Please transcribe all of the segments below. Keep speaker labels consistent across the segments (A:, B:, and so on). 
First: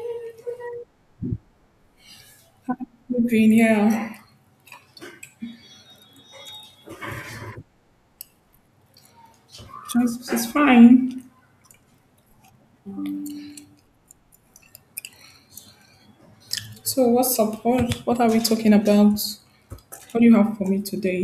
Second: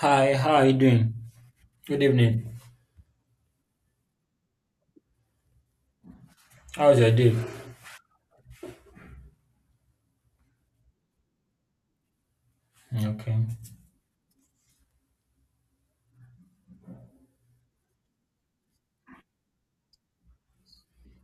A: Hi, how are you doing? Good evening.
B: Living, yeah.
A: How's your day?
B: Just, it's fine.
A: Okay.
B: So what's up? What are we talking about? What do you have for me today?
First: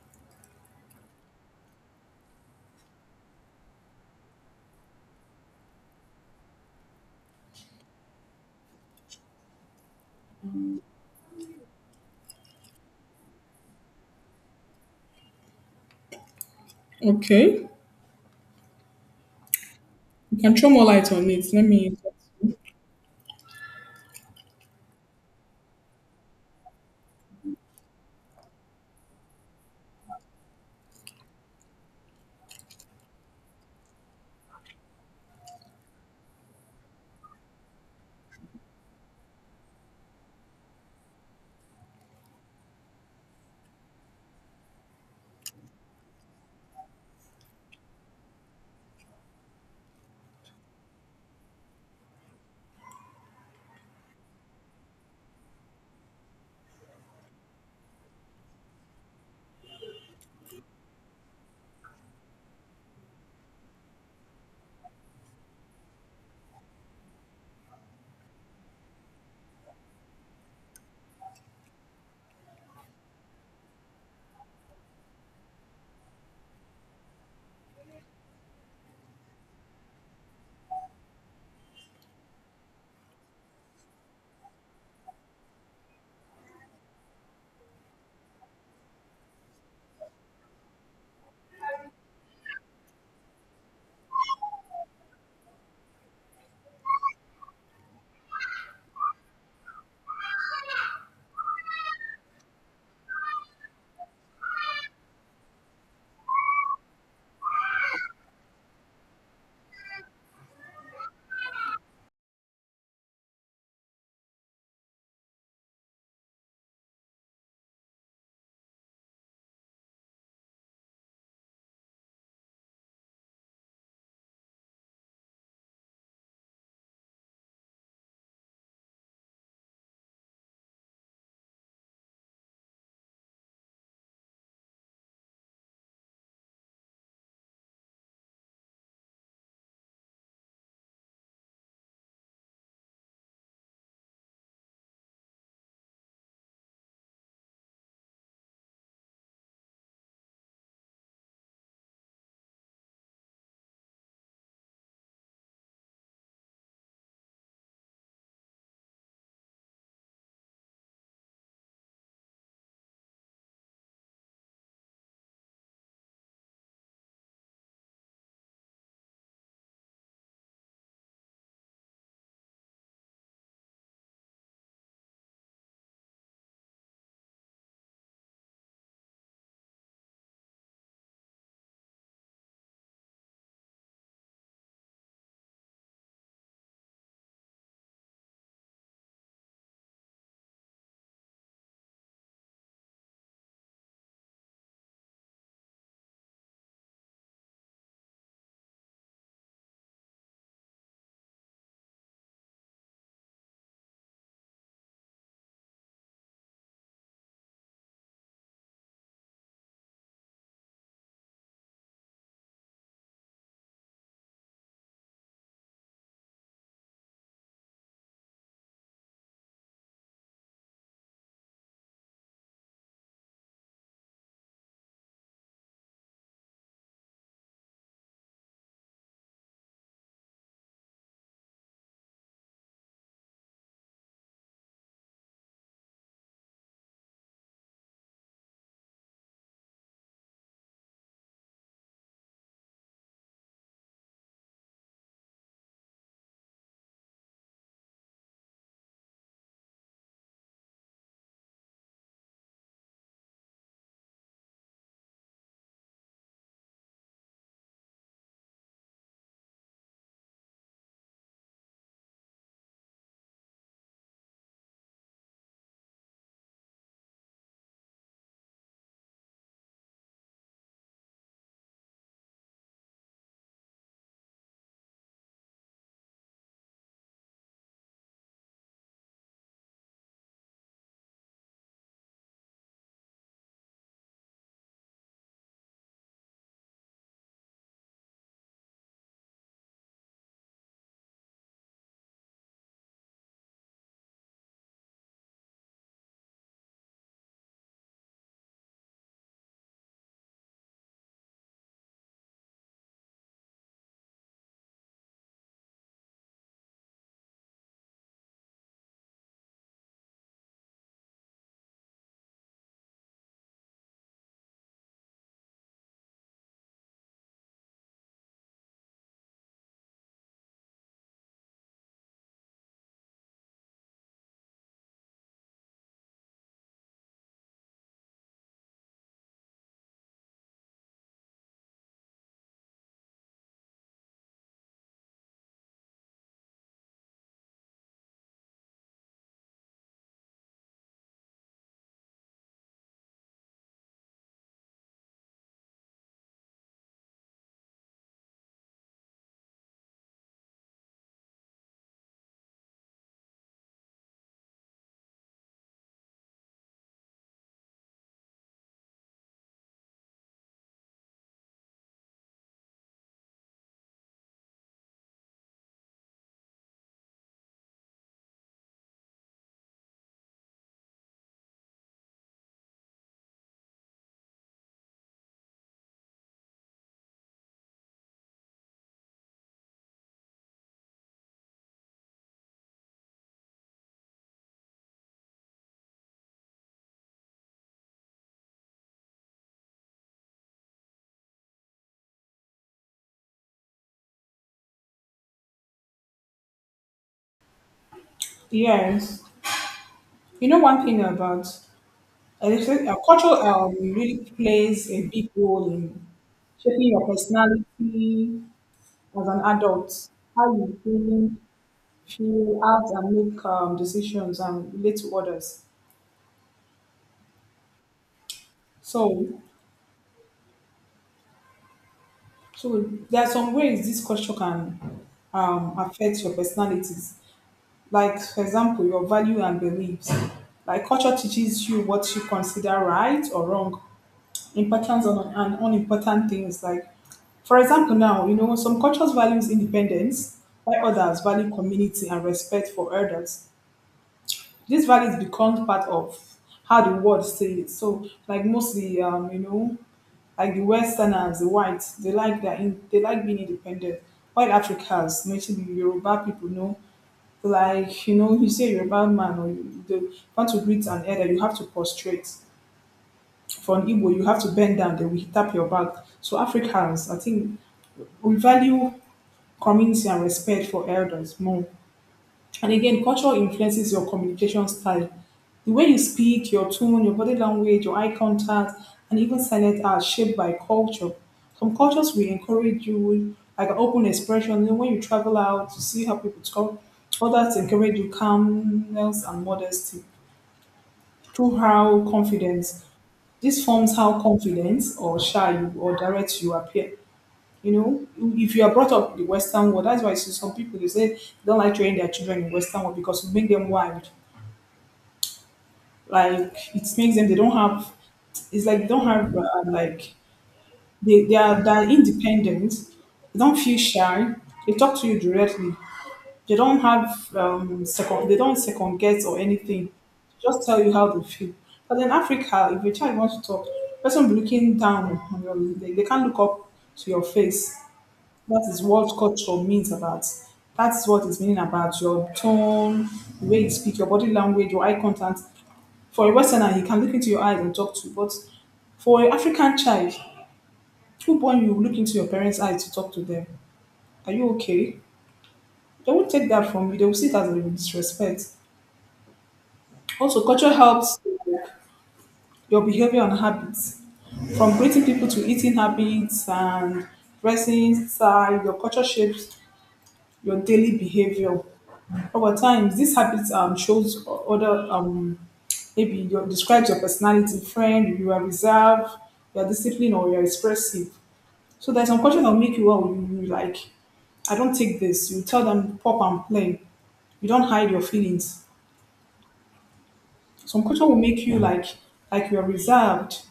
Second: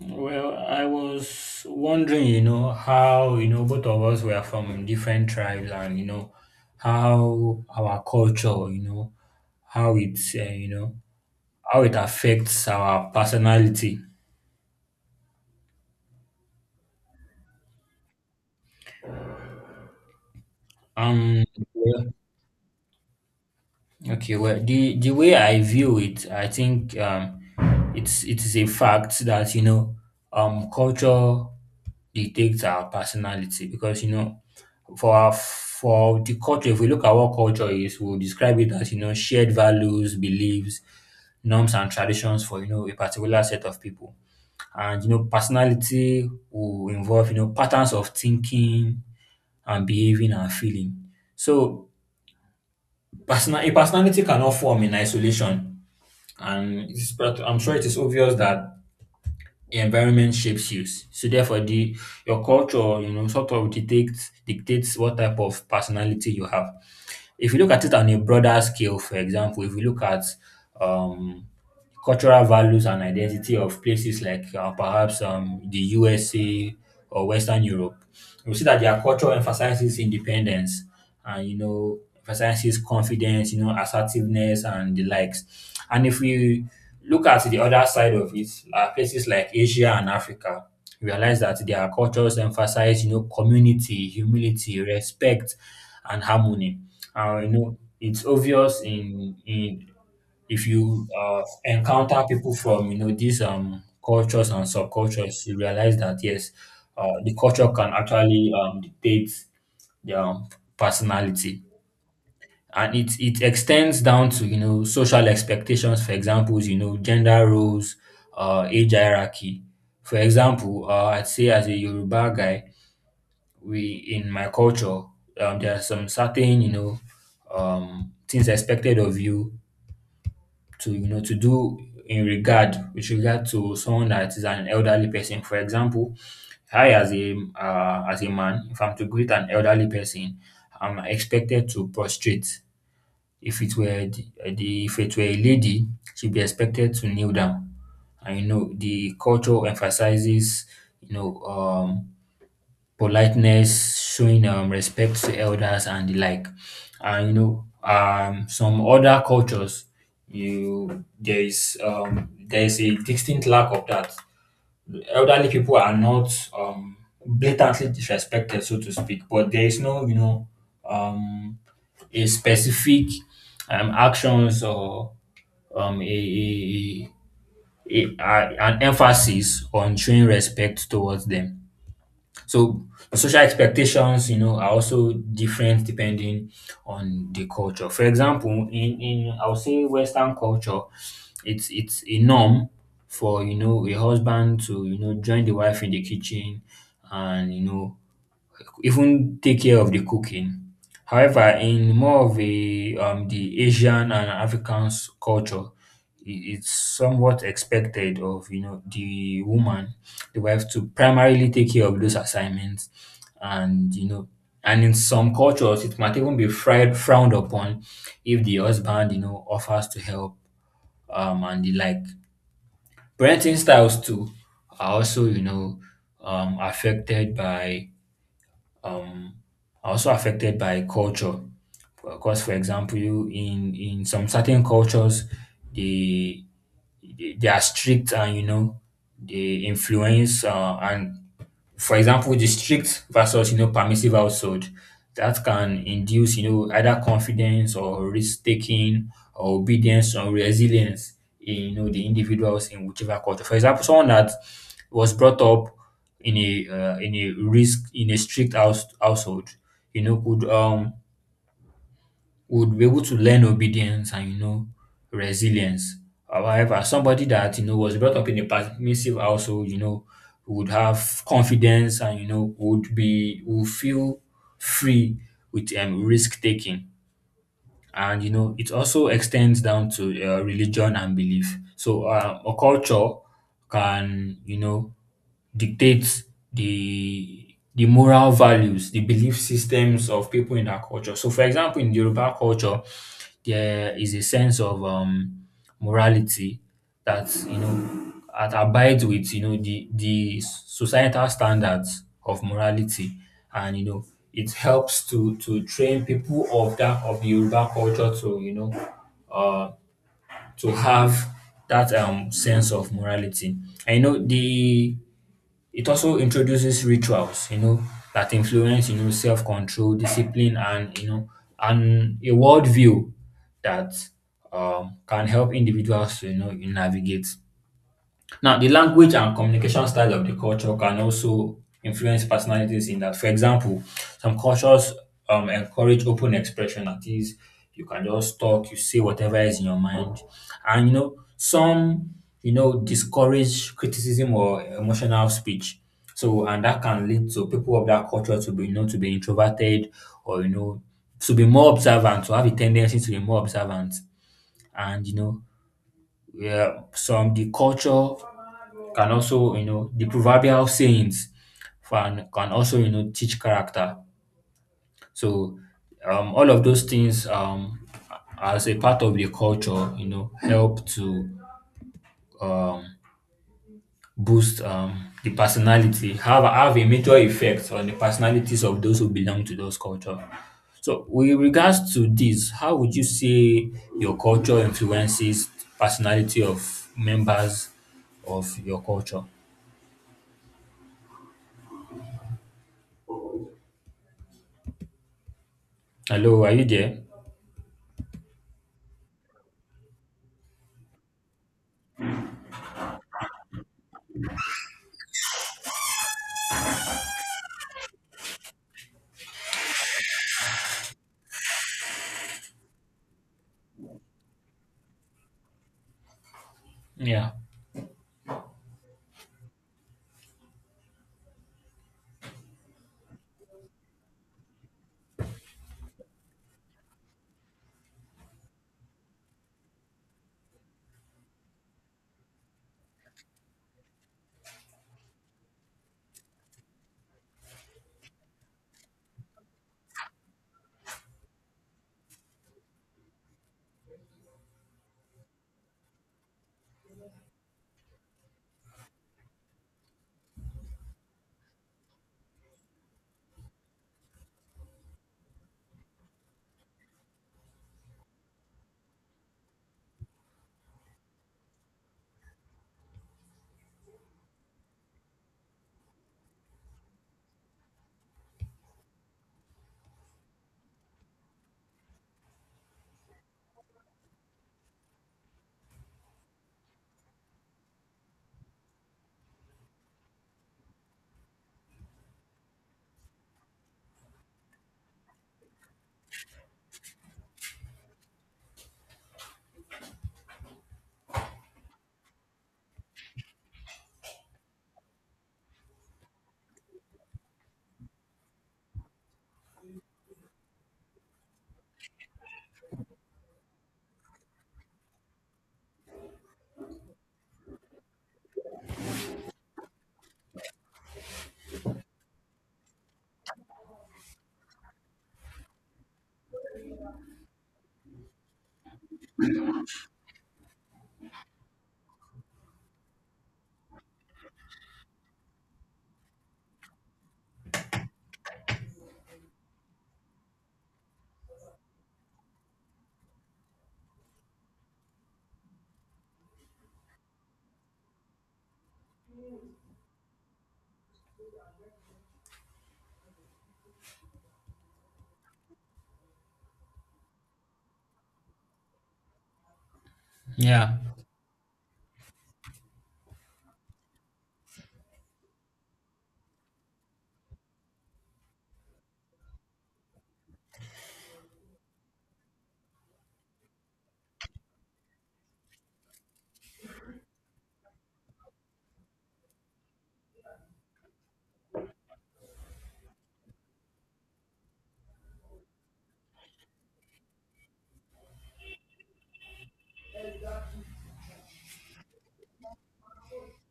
A: Well, I was wondering, how, both of us were from different tribes and, how our culture, how it's, uh, you know, how it affects our personality.
B: Okay. You can throw more light on
A: Um,
B: it. Let me...
A: yeah. Okay, well, the way I view it, I think it is a fact that, culture dictates our personality. Because, you know, For our for the culture, if we look at what culture is, we'll describe it as shared values, beliefs, norms, and traditions for a particular set of people. And personality will involve patterns of thinking and behaving and feeling. So personality cannot form in isolation, and it's, but I'm sure it is obvious that environment shapes you. So therefore, the your culture sort of dictates what type of personality you have. If you look at it on a broader scale, for example, if you look at um, cultural values and identity of places like perhaps the USA or Western Europe. We see that their culture emphasizes independence and emphasizes confidence, you know, assertiveness and the likes. And if we look at the other side of it, places like Asia and Africa, we realize that their cultures emphasize community, humility, respect, and harmony. And it's obvious in if you encounter people from these cultures and subcultures. You realize that yes, the culture can actually dictate their personality, and it extends down to social expectations, for examples gender roles, age hierarchy. For example, I'd say as a Yoruba guy, we in my culture, there are some certain things expected of you to to do in regard, with regard to someone that is an elderly person. For example, I as a man, if I'm to greet an elderly person, I'm expected to prostrate. If it were a lady, she'd be expected to kneel down. And the culture emphasizes you know um politeness, showing respect to elders and the like. And some other cultures, you there is a distinct lack of that. Elderly people are not um, blatantly disrespected, so to speak, but there is no um, a specific actions, or um, a, an emphasis on showing respect towards them. So social expectations, you know, are also different depending on the culture. For example, in I would say Western culture, it's a norm for a husband to join the wife in the kitchen and even take care of the cooking. However, in more of a the Asian and African culture, it's somewhat expected of the woman, the wife, to primarily take care of those assignments, and and in some cultures, it might even be frowned upon if the husband offers to help, and the like. Parenting styles too are also you know affected by um, are also affected by culture. Because, for example, you in some certain cultures, they they are strict and they influence, and for example, the strict versus permissive household, that can induce either confidence or risk taking or obedience or resilience in the individuals in whichever culture. For example, someone that was brought up in a risk in a strict household, you know, could would be able to learn obedience and resilience. However, somebody that was brought up in a permissive household, you know, would have confidence and would feel free with risk taking, and it also extends down to religion and belief. So a culture can dictates the the moral values, the belief systems of people in that culture. So, for example, in Yoruba culture, there is a sense of morality that that abides with the societal standards of morality, and it helps to train people of the Yoruba culture to uh, to have that sense of morality. I know the It also introduces rituals, you know, that influence, you know, self-control, discipline, and, you know, and a worldview that can help individuals to navigate. Now, the language and communication style of the culture can also influence personalities in that, for example, some cultures encourage open expression. That is, you can just talk, you say whatever is in your mind. And, you know, some, you know, discourage criticism or emotional speech. So, and that can lead to people of that culture to be, you know, to be introverted, or, you know, to be more observant, to have a tendency to be more observant. And, you know, yeah, some the culture can also, you know, the proverbial sayings can also, you know, teach character. So all of those things, as a part of the culture, you know, help to um, boost the personality, have a major effect on the personalities of those who belong to those culture. So with regards to this, how would you say your culture influences personality of members of your culture? Hello, are you there?
B: Yes. You know, one thing about electric, culture really plays a big role in shaping your personality as an adult, how you think, feel, act, and make decisions and relate to others.
A: Yeah.
B: So So there are some ways this culture can affect your personalities. Like, for example, your value and beliefs. Like, culture teaches you what you consider right or wrong, importance on, and unimportant things. Like, for example, now, you know, some cultures values independence, while others value community and respect for elders. These values become part of how the world sees it. So, like, mostly, you know, like the Westerners, the whites, they like they like being independent. White Africans, mostly the Yoruba people, know, like you know, you say Yoruba man or you they want to greet an elder, you have to prostrate. For an Igbo, you have to bend down, they will tap your back. So Africans, I think we value community and respect for elders more. And again, culture influences your communication style. The way you speak, your tone, your body language, your eye contact, and even silent are shaped by culture. Some cultures will encourage you, like an open expression. You know, when you travel out, you see how people talk. Others encourage you calmness and modesty through how confidence. This forms how confidence or shy you or direct you appear. You know, if you are brought up in the Western world, that's why you see some people they say they don't like training their children in Western world because you make them wild, like it makes them, they don't have, it's like they don't have, like, they are, they're independent, they don't feel shy, they talk to you directly, they don't have second, they don't second guess or anything, just tell you how they feel. But in Africa, if a child wants to talk, person will be looking down on your, they can't look up to your face. That is what culture means about. That's what it's meaning about your tone, the way you speak, your body language, your eye contact. For a Westerner, you can look into your eyes and talk to, but for an African child, who born you look into your parents' eyes to talk to them? Are you okay? They won't take that from you. They will see it as a disrespect. Also, culture
A: Yeah,
B: helps your behavior and habits. From greeting people to eating habits and dressing style, your culture shapes your daily behavior. Over time, these habits shows other maybe your describes your personality, friend, you are reserved, you are disciplined, or you are expressive. So there's some culture that will make you well. You like, I don't take this. You tell them pop and play. You don't hide your feelings. Some culture will make you like you are reserved.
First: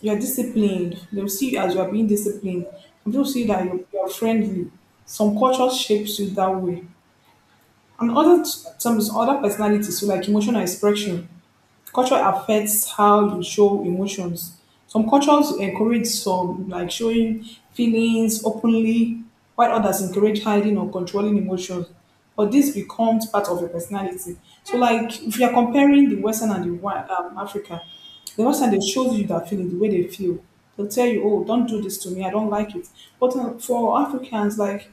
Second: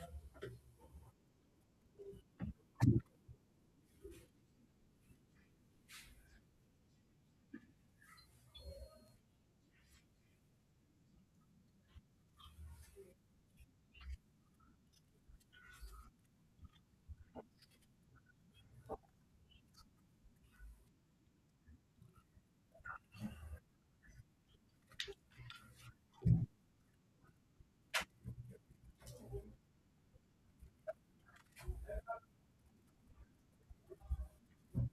B: You are disciplined. They will see you as you are being disciplined. Some people see that you are friendly. Some culture shapes you that way. And other some other personalities, so like emotional expression, culture affects how you show emotions. Some cultures encourage some like showing feelings openly, while others encourage hiding or controlling emotions. But this becomes part of your personality. So, like, if you are comparing the Western and the Africa, the Western they show you their feeling the way they feel. They'll tell you, "Oh, don't do this to me. I don't like it." But for Africans, like,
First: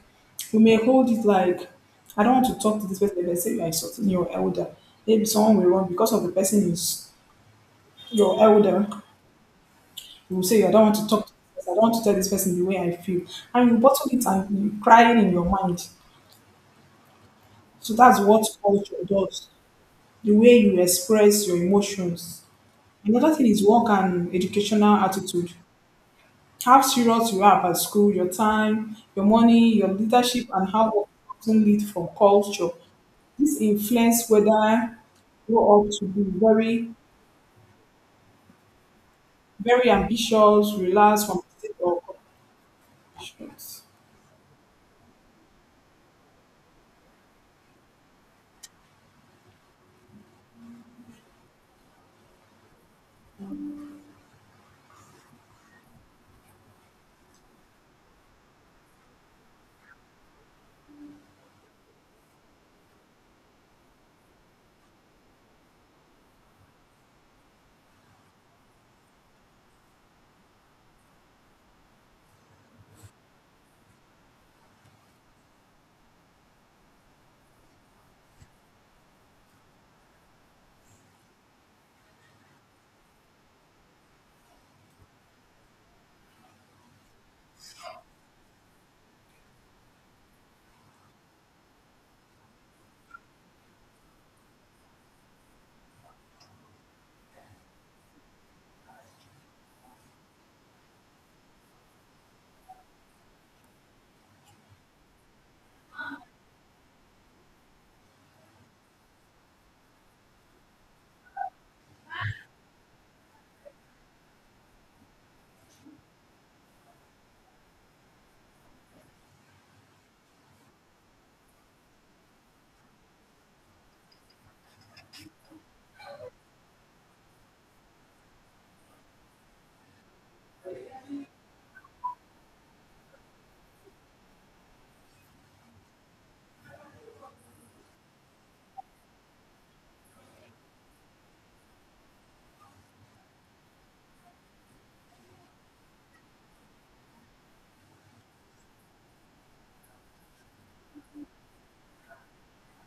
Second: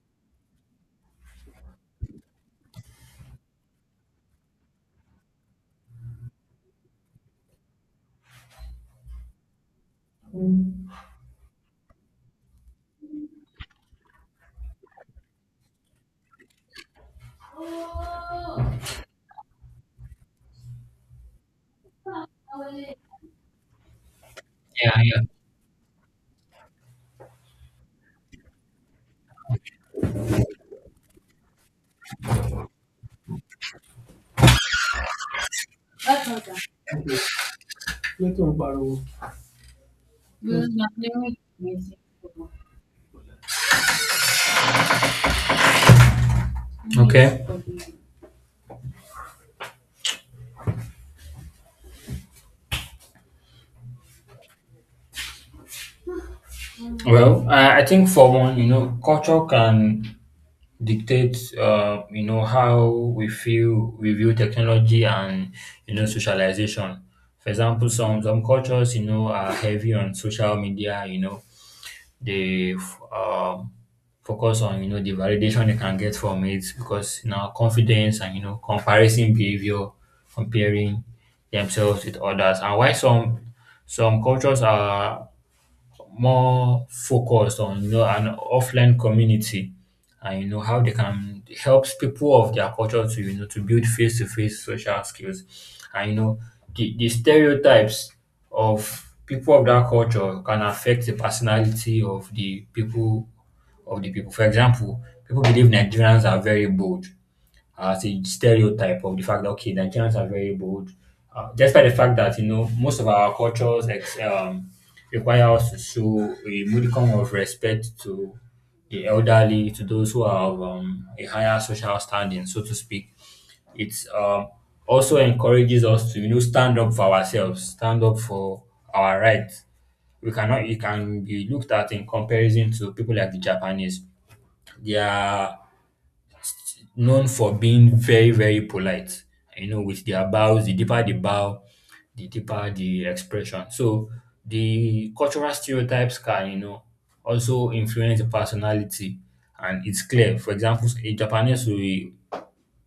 B: we may hold it like, I don't want to talk to this person. They say you are insulting your elder. Maybe someone will run because of the person is you're elder, you will say, I don't want to talk to this person, I don't want to tell this person the way I feel. And you bottle it and you cry it in your mind. So that's what culture does. The way you express your emotions. Another thing is work and educational
A: yeah, yeah.
B: attitude. How serious you are about school, your time, your money, your leadership, and how work often lead from culture. This influence whether you grow up to be very, very ambitious, relaxed, competitive, or competitions.
A: Okay. Well, I think for one, you know, culture can dictate, you know, how we feel, we view technology and, you know, socialization. For example, some cultures, you know, are heavy on social media, you know, they f- um, focus on the validation they can get from it, because confidence and comparison behavior, comparing themselves with others, and why some cultures are more focused on an offline community, and how they can help people of their culture to to build face-to-face social skills. And the stereotypes of people of that culture can affect the personality of the people. For example, people believe Nigerians are very bold, as a stereotype of the fact that okay, Nigerians are very bold, despite the fact that most of our cultures require us to show a modicum of respect to the elderly, to those who are of a higher social standing, so to speak. It's also encourages us to stand up for ourselves, stand up for our rights. We cannot. You can be looked at in comparison to people like the Japanese. Their known for being very, very polite. You know, with their bows, the deeper the bow, the deeper the expression. So the cultural stereotypes can, you know, also influence the personality, and it's clear. For example, a Japanese will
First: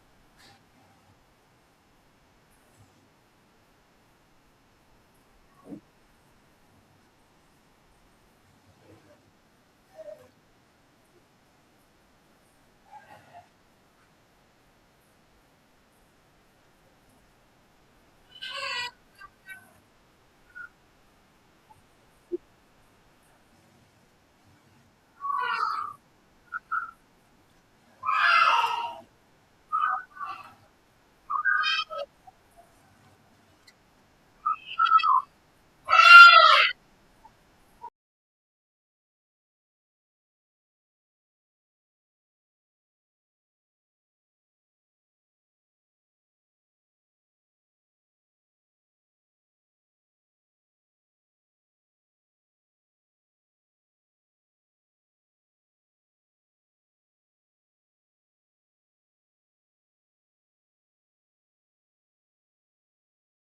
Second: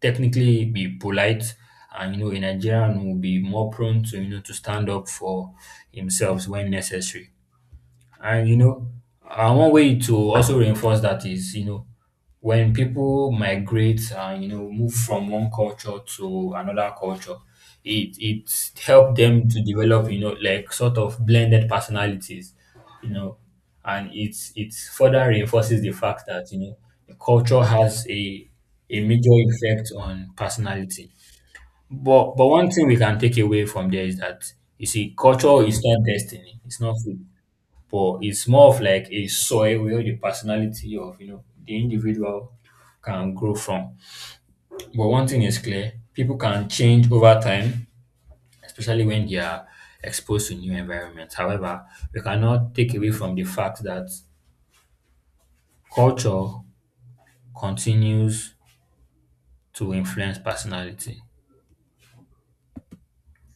A: technically be polite, and, you know, a Nigerian will be more prone to, you know, to stand up for himself when necessary. And, you know, one way to also reinforce that is, you know, when people migrate and move from one culture to another culture, it helps them to develop, you know, like sort of blended personalities, you know, and it further reinforces the fact that the culture has a major effect on personality. But one thing we can take away from there is that you see, culture is not destiny. It's not fate. But it's more of like a soil where the personality of the individual can grow from. But one thing is clear, people can change over time, especially when they are exposed to new environments. However, we cannot take away from the fact that culture continues to influence personality.